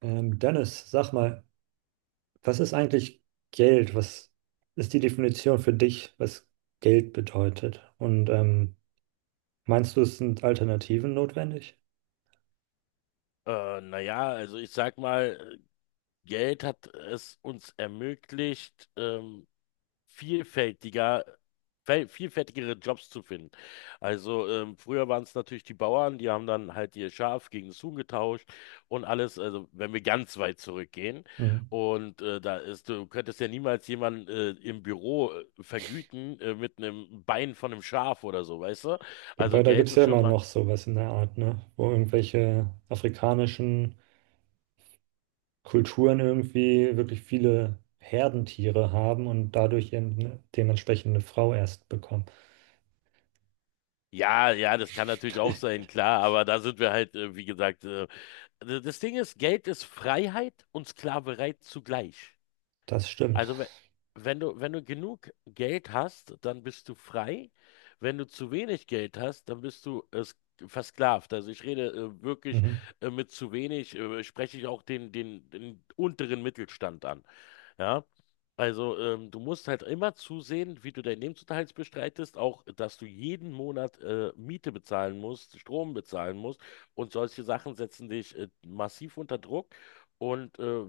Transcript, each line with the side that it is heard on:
right: Dennis, sag mal, was ist eigentlich Geld? Was ist die Definition für dich, was Geld bedeutet? Und meinst du, es sind Alternativen notwendig?
left: Also ich sag mal, Geld hat es uns ermöglicht, vielfältiger, vielfältigere Jobs zu finden. Also früher waren es natürlich die Bauern, die haben dann halt ihr Schaf gegen das Huhn getauscht und alles, also wenn wir ganz weit zurückgehen.
right: Mhm.
left: Da ist, du könntest ja niemals jemanden im Büro vergüten mit einem Bein von einem Schaf oder so, weißt du? Also
right: Wobei, da gibt
left: Geld
right: es
left: ist
right: ja
left: schon
right: immer
left: mal.
right: noch sowas in der Art, ne? Wo irgendwelche afrikanischen Kulturen irgendwie wirklich viele Herdentiere haben und dadurch eben eine dementsprechende Frau erst bekommen.
left: Ja, ja, das kann natürlich auch sein, klar, aber da sind wir halt, wie gesagt, das Ding ist, Geld ist Freiheit und Sklaverei zugleich.
right: Das stimmt.
left: Also wenn du, wenn du genug Geld hast, dann bist du frei. Wenn du zu wenig Geld hast, dann bist du versklavt. Also ich rede wirklich
right: Mhm.
left: mit zu wenig, spreche ich auch den unteren Mittelstand an. Ja, also du musst halt immer zusehen, wie du deinen Lebensunterhalt bestreitest, auch dass du jeden Monat Miete bezahlen musst, Strom bezahlen musst und solche Sachen setzen dich massiv unter Druck. Und äh,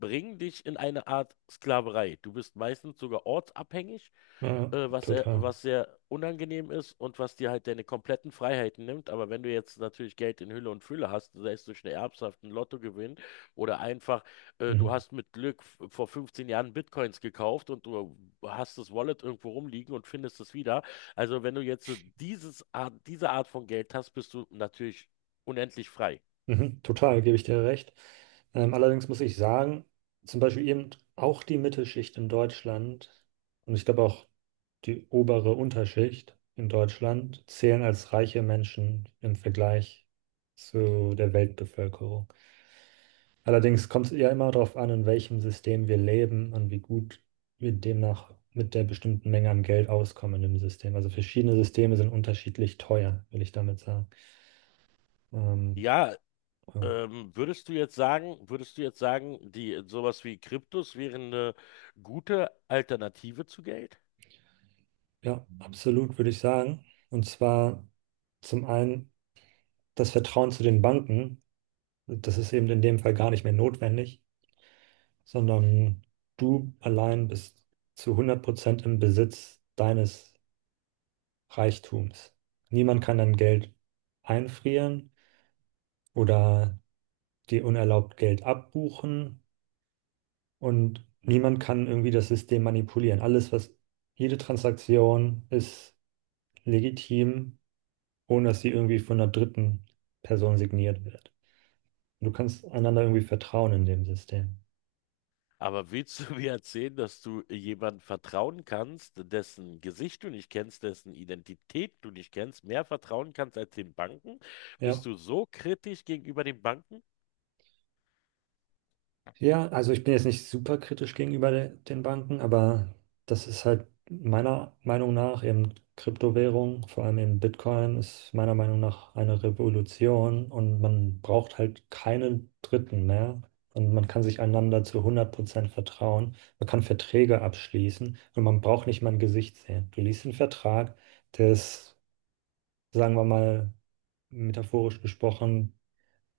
left: bringen dich in eine Art Sklaverei. Du bist meistens sogar ortsabhängig,
right: Ja, total.
left: was sehr unangenehm ist und was dir halt deine kompletten Freiheiten nimmt. Aber wenn du jetzt natürlich Geld in Hülle und Fülle hast, sei es durch eine Erbschaft, einen Lottogewinn oder einfach, du
right: Mhm.
left: hast mit Glück vor 15 Jahren Bitcoins gekauft und du hast das Wallet irgendwo rumliegen und findest es wieder. Also wenn du jetzt diese Art von Geld hast, bist du natürlich unendlich frei.
right: Mhm, total, gebe ich dir recht. Allerdings muss ich sagen, zum Beispiel eben auch die Mittelschicht in Deutschland und ich glaube auch die obere Unterschicht in Deutschland zählen als reiche Menschen im Vergleich zu der Weltbevölkerung. Allerdings kommt es ja immer darauf an, in welchem System wir leben und wie gut wir demnach mit der bestimmten Menge an Geld auskommen im System. Also verschiedene Systeme sind unterschiedlich teuer, will ich damit sagen. Ähm,
left: Ja.
right: ja.
left: Würdest du jetzt sagen, die sowas wie Kryptos wären eine gute Alternative zu Geld?
right: Ja, absolut, würde ich sagen. Und zwar zum einen das Vertrauen zu den Banken. Das ist eben in dem Fall gar nicht mehr notwendig, sondern du allein bist zu 100% im Besitz deines Reichtums. Niemand kann dein Geld einfrieren oder dir unerlaubt Geld abbuchen und niemand kann irgendwie das System manipulieren. Jede Transaktion ist legitim, ohne dass sie irgendwie von einer dritten Person signiert wird. Du kannst einander irgendwie vertrauen in dem System.
left: Aber willst du mir erzählen, dass du jemandem vertrauen kannst, dessen Gesicht du nicht kennst, dessen Identität du nicht kennst, mehr vertrauen kannst als den Banken? Bist
right: Ja.
left: du so kritisch gegenüber den Banken?
right: Ja, also ich bin jetzt nicht super kritisch gegenüber de den Banken, aber das ist halt meiner Meinung nach eben Kryptowährung, vor allem eben Bitcoin, ist meiner Meinung nach eine Revolution und man braucht halt keine Dritten mehr. Und man kann sich einander zu 100% vertrauen. Man kann Verträge abschließen und man braucht nicht mal ein Gesicht sehen. Du liest einen Vertrag, der ist, sagen wir mal, metaphorisch gesprochen,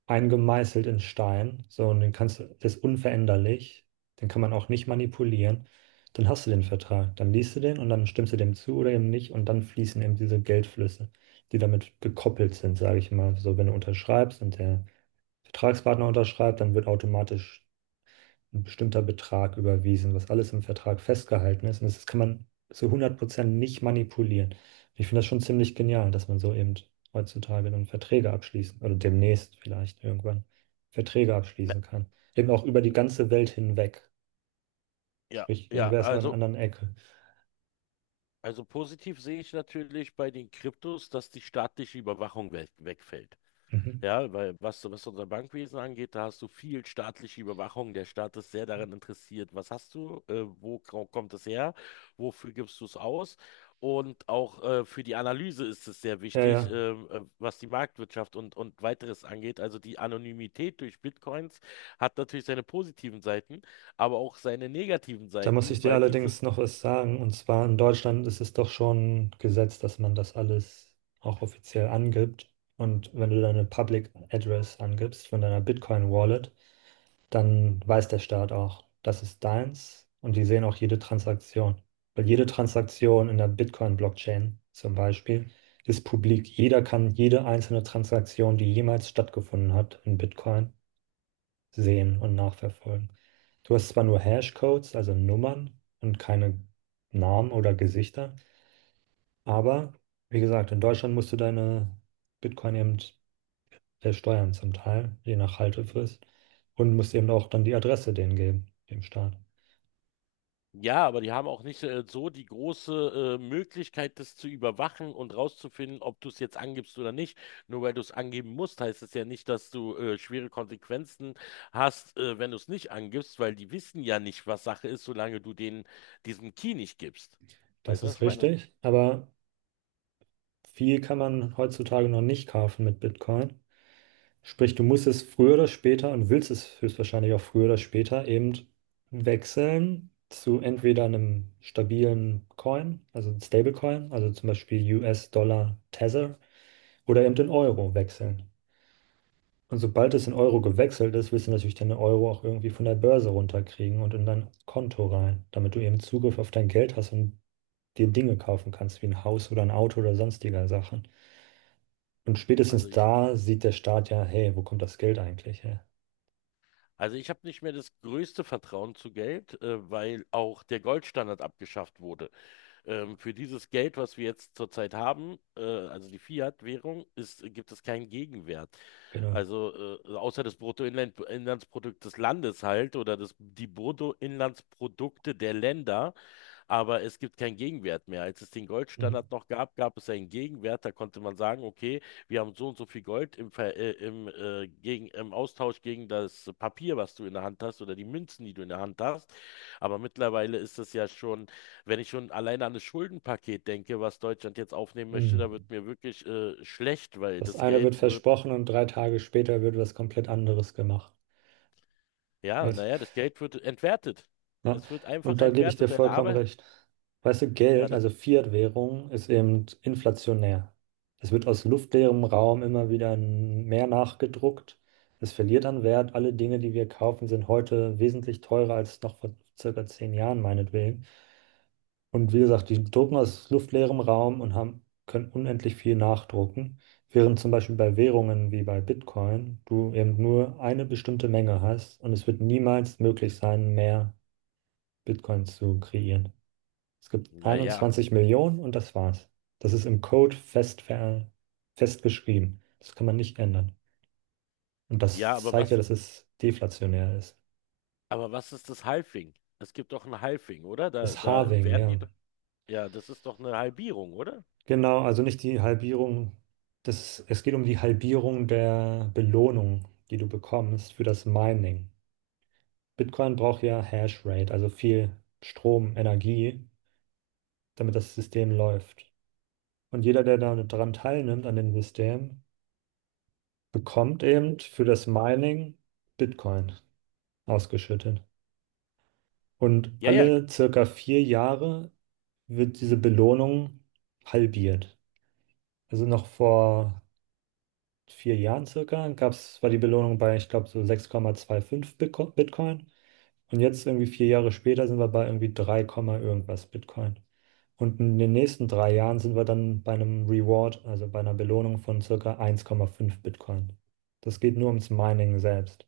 right: eingemeißelt in Stein. So, und den kannst du, der ist unveränderlich, den kann man auch nicht manipulieren. Dann hast du den Vertrag, dann liest du den und dann stimmst du dem zu oder eben nicht und dann fließen eben diese Geldflüsse, die damit gekoppelt sind, sage ich mal. So, wenn du unterschreibst und der Vertragspartner unterschreibt, dann wird automatisch ein bestimmter Betrag überwiesen, was alles im Vertrag festgehalten ist. Und das kann man zu 100% nicht manipulieren. Ich finde das schon ziemlich genial, dass man so eben heutzutage dann Verträge abschließen oder demnächst vielleicht irgendwann Verträge
left: Na,
right: abschließen kann. Eben auch über die ganze Welt hinweg.
left: ja,
right: Sprich,
left: ja,
right: irgendwer ist an einer
left: also,
right: anderen Ecke.
left: also positiv sehe ich natürlich bei den Kryptos, dass die staatliche Überwachung we wegfällt.
right: Mhm.
left: Ja, weil was, was unser Bankwesen angeht, da hast du viel staatliche Überwachung. Der Staat ist sehr daran interessiert, was hast du, wo kommt es her, wofür gibst du es aus? Und auch für die Analyse ist es sehr
right: Ja,
left: wichtig,
right: ja.
left: was die Marktwirtschaft und weiteres angeht. Also die Anonymität durch Bitcoins hat natürlich seine positiven Seiten, aber auch seine negativen
right: Da muss ich
left: Seiten,
right: dir
left: weil diese.
right: allerdings noch was sagen. Und zwar in Deutschland ist es doch schon Gesetz, dass man das alles auch offiziell angibt. Und wenn du deine Public Address angibst von deiner Bitcoin Wallet, dann weiß der Staat auch, das ist deins. Und die sehen auch jede Transaktion. Weil jede Transaktion in der Bitcoin Blockchain zum Beispiel ist publik. Jeder kann jede einzelne Transaktion, die jemals stattgefunden hat in Bitcoin, sehen und nachverfolgen. Du hast zwar nur Hashcodes, also Nummern und keine Namen oder Gesichter, aber wie gesagt, in Deutschland musst du deine Bitcoin eben versteuern zum Teil, je nach Haltefrist, und musst eben auch dann die Adresse denen geben, dem Staat.
left: Ja, aber die haben auch nicht so die große Möglichkeit, das zu überwachen und rauszufinden, ob du es jetzt angibst oder nicht. Nur weil du es angeben musst, heißt es ja nicht, dass du schwere Konsequenzen hast, wenn du es nicht angibst, weil die wissen ja nicht, was Sache ist, solange du denen diesen Key nicht gibst.
right: Das
left: Weißt du, was
right: ist
left: ich meine?
right: richtig, aber viel kann man heutzutage noch nicht kaufen mit Bitcoin. Sprich, du musst es früher oder später und willst es höchstwahrscheinlich auch früher oder später eben wechseln zu entweder einem stabilen Coin, also einem Stablecoin, also zum Beispiel US-Dollar Tether oder eben den Euro wechseln. Und sobald es in Euro gewechselt ist, willst du natürlich deinen Euro auch irgendwie von der Börse runterkriegen und in dein Konto rein, damit du eben Zugriff auf dein Geld hast und dir Dinge kaufen kannst, wie ein Haus oder ein Auto oder sonstiger Sachen. Und
left: Also
right: spätestens
left: ich,
right: da sieht der Staat ja, hey, wo kommt das Geld eigentlich her?
left: also ich habe nicht mehr das größte Vertrauen zu Geld, weil auch der Goldstandard abgeschafft wurde. Für dieses Geld, was wir jetzt zurzeit haben, also die Fiat-Währung, gibt es keinen Gegenwert.
right: Genau.
left: Also außer des Bruttoinlandsprodukt des Landes halt oder die Bruttoinlandsprodukte der Länder, aber es gibt keinen Gegenwert mehr. Als es den
right: Mhm.
left: Goldstandard noch gab, gab es einen Gegenwert. Da konnte man sagen, okay, wir haben so und so viel Gold im Austausch gegen das Papier, was du in der Hand hast oder die Münzen, die du in der Hand hast. Aber mittlerweile ist es ja schon, wenn ich schon alleine an das Schuldenpaket denke, was Deutschland jetzt aufnehmen möchte,
right: Mhm.
left: da wird mir wirklich schlecht, weil
right: Das eine wird versprochen und 3 Tage später wird was komplett anderes gemacht. Yes.
left: Das Geld wird entwertet.
right: Ja.
left: Es wird einfach
right: Und da gebe ich dir
left: entwertet. Deine
right: vollkommen
left: Arbeit,
right: recht. Weißt du,
left: ja,
right: Geld,
left: da,
right: also Fiat-Währung, ist eben inflationär. Es wird aus luftleerem Raum immer wieder mehr nachgedruckt. Es verliert an Wert. Alle Dinge, die wir kaufen, sind heute wesentlich teurer als noch vor circa 10 Jahren, meinetwegen. Und wie gesagt, die drucken aus luftleerem Raum und haben, können unendlich viel nachdrucken, während zum Beispiel bei Währungen wie bei Bitcoin du eben nur eine bestimmte Menge hast und es wird niemals möglich sein, mehr Bitcoins zu kreieren. Es gibt
left: naja. Ja,
right: 21 Millionen und das war's. Das ist im Code fest, festgeschrieben. Das kann man nicht ändern. Und das
left: Ja, aber
right: zeigt ja,
left: was,
right: dass es deflationär ist.
left: aber was ist das Halving? Es gibt doch ein Halving, oder? Da,
right: Das
left: da
right: Halving,
left: werden
right: ja.
left: die. Doch- Ja, das ist doch eine Halbierung, oder?
right: Genau, also nicht die Halbierung. Das, es geht um die Halbierung der Belohnung, die du bekommst für das Mining. Bitcoin braucht ja Hashrate, also viel Strom, Energie, damit das System läuft. Und jeder, der daran teilnimmt, an dem System, bekommt eben für das Mining Bitcoin ausgeschüttet. Und
left: Ja, ja.
right: alle circa 4 Jahre wird diese Belohnung halbiert. Also noch vor 4 Jahren circa gab's, war die Belohnung bei, ich glaube, so 6,25 Bitcoin. Und jetzt irgendwie 4 Jahre später sind wir bei irgendwie 3, Komma irgendwas Bitcoin. Und in den nächsten 3 Jahren sind wir dann bei einem Reward, also bei einer Belohnung von circa 1,5 Bitcoin. Das geht nur ums Mining selbst.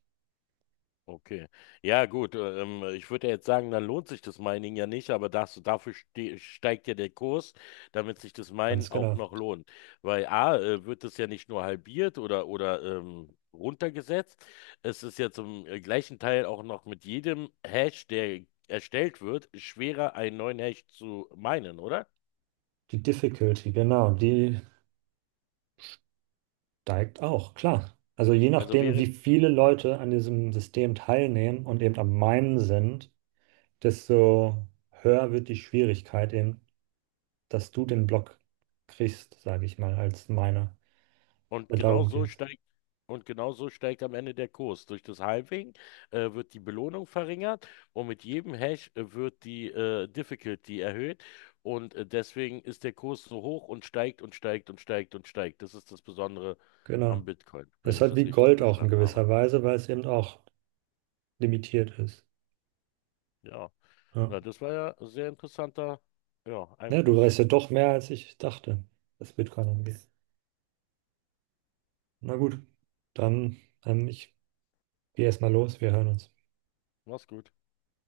left: Okay. Ja, gut. Ich würde ja jetzt sagen, dann lohnt sich das Mining ja nicht, aber das, dafür steigt ja der Kurs, damit sich das
right: Ganz
left: Minen auch
right: genau.
left: noch lohnt. Weil A, wird es ja nicht nur halbiert oder runtergesetzt, es ist ja zum gleichen Teil auch noch mit jedem Hash, der erstellt wird, schwerer, einen neuen Hash zu minen, oder?
right: Die Difficulty, genau, die steigt auch, klar. Also je
left: Also
right: nachdem, wie
left: wäre.
right: viele Leute an diesem System teilnehmen und eben am Minen sind, desto höher wird die Schwierigkeit eben, dass du den Block kriegst, sage ich mal, als Miner.
left: Und
right: Und
left: genau
right: darum
left: so
right: geht's.
left: steigt, und genau so steigt am Ende der Kurs. Durch das Halving wird die Belohnung verringert und mit jedem Hash wird die Difficulty erhöht. Deswegen ist der Kurs so hoch und steigt und steigt und steigt und steigt. Das ist das Besondere
right: Genau.
left: am Bitcoin,
right: Das
left: wenn
right: ist
left: ich
right: halt
left: das
right: wie
left: richtig
right: Gold auch in
left: verstanden habe.
right: gewisser Weise, weil es eben auch limitiert ist.
left: Ja,
right: Ja.
left: na, das war ja ein sehr interessanter, ja,
right: Ja, du
left: Einfluss.
right: weißt ja doch mehr, als ich dachte, was Bitcoin angeht. Na gut, dann, ich gehe erstmal los, wir hören uns.
left: Mach's gut.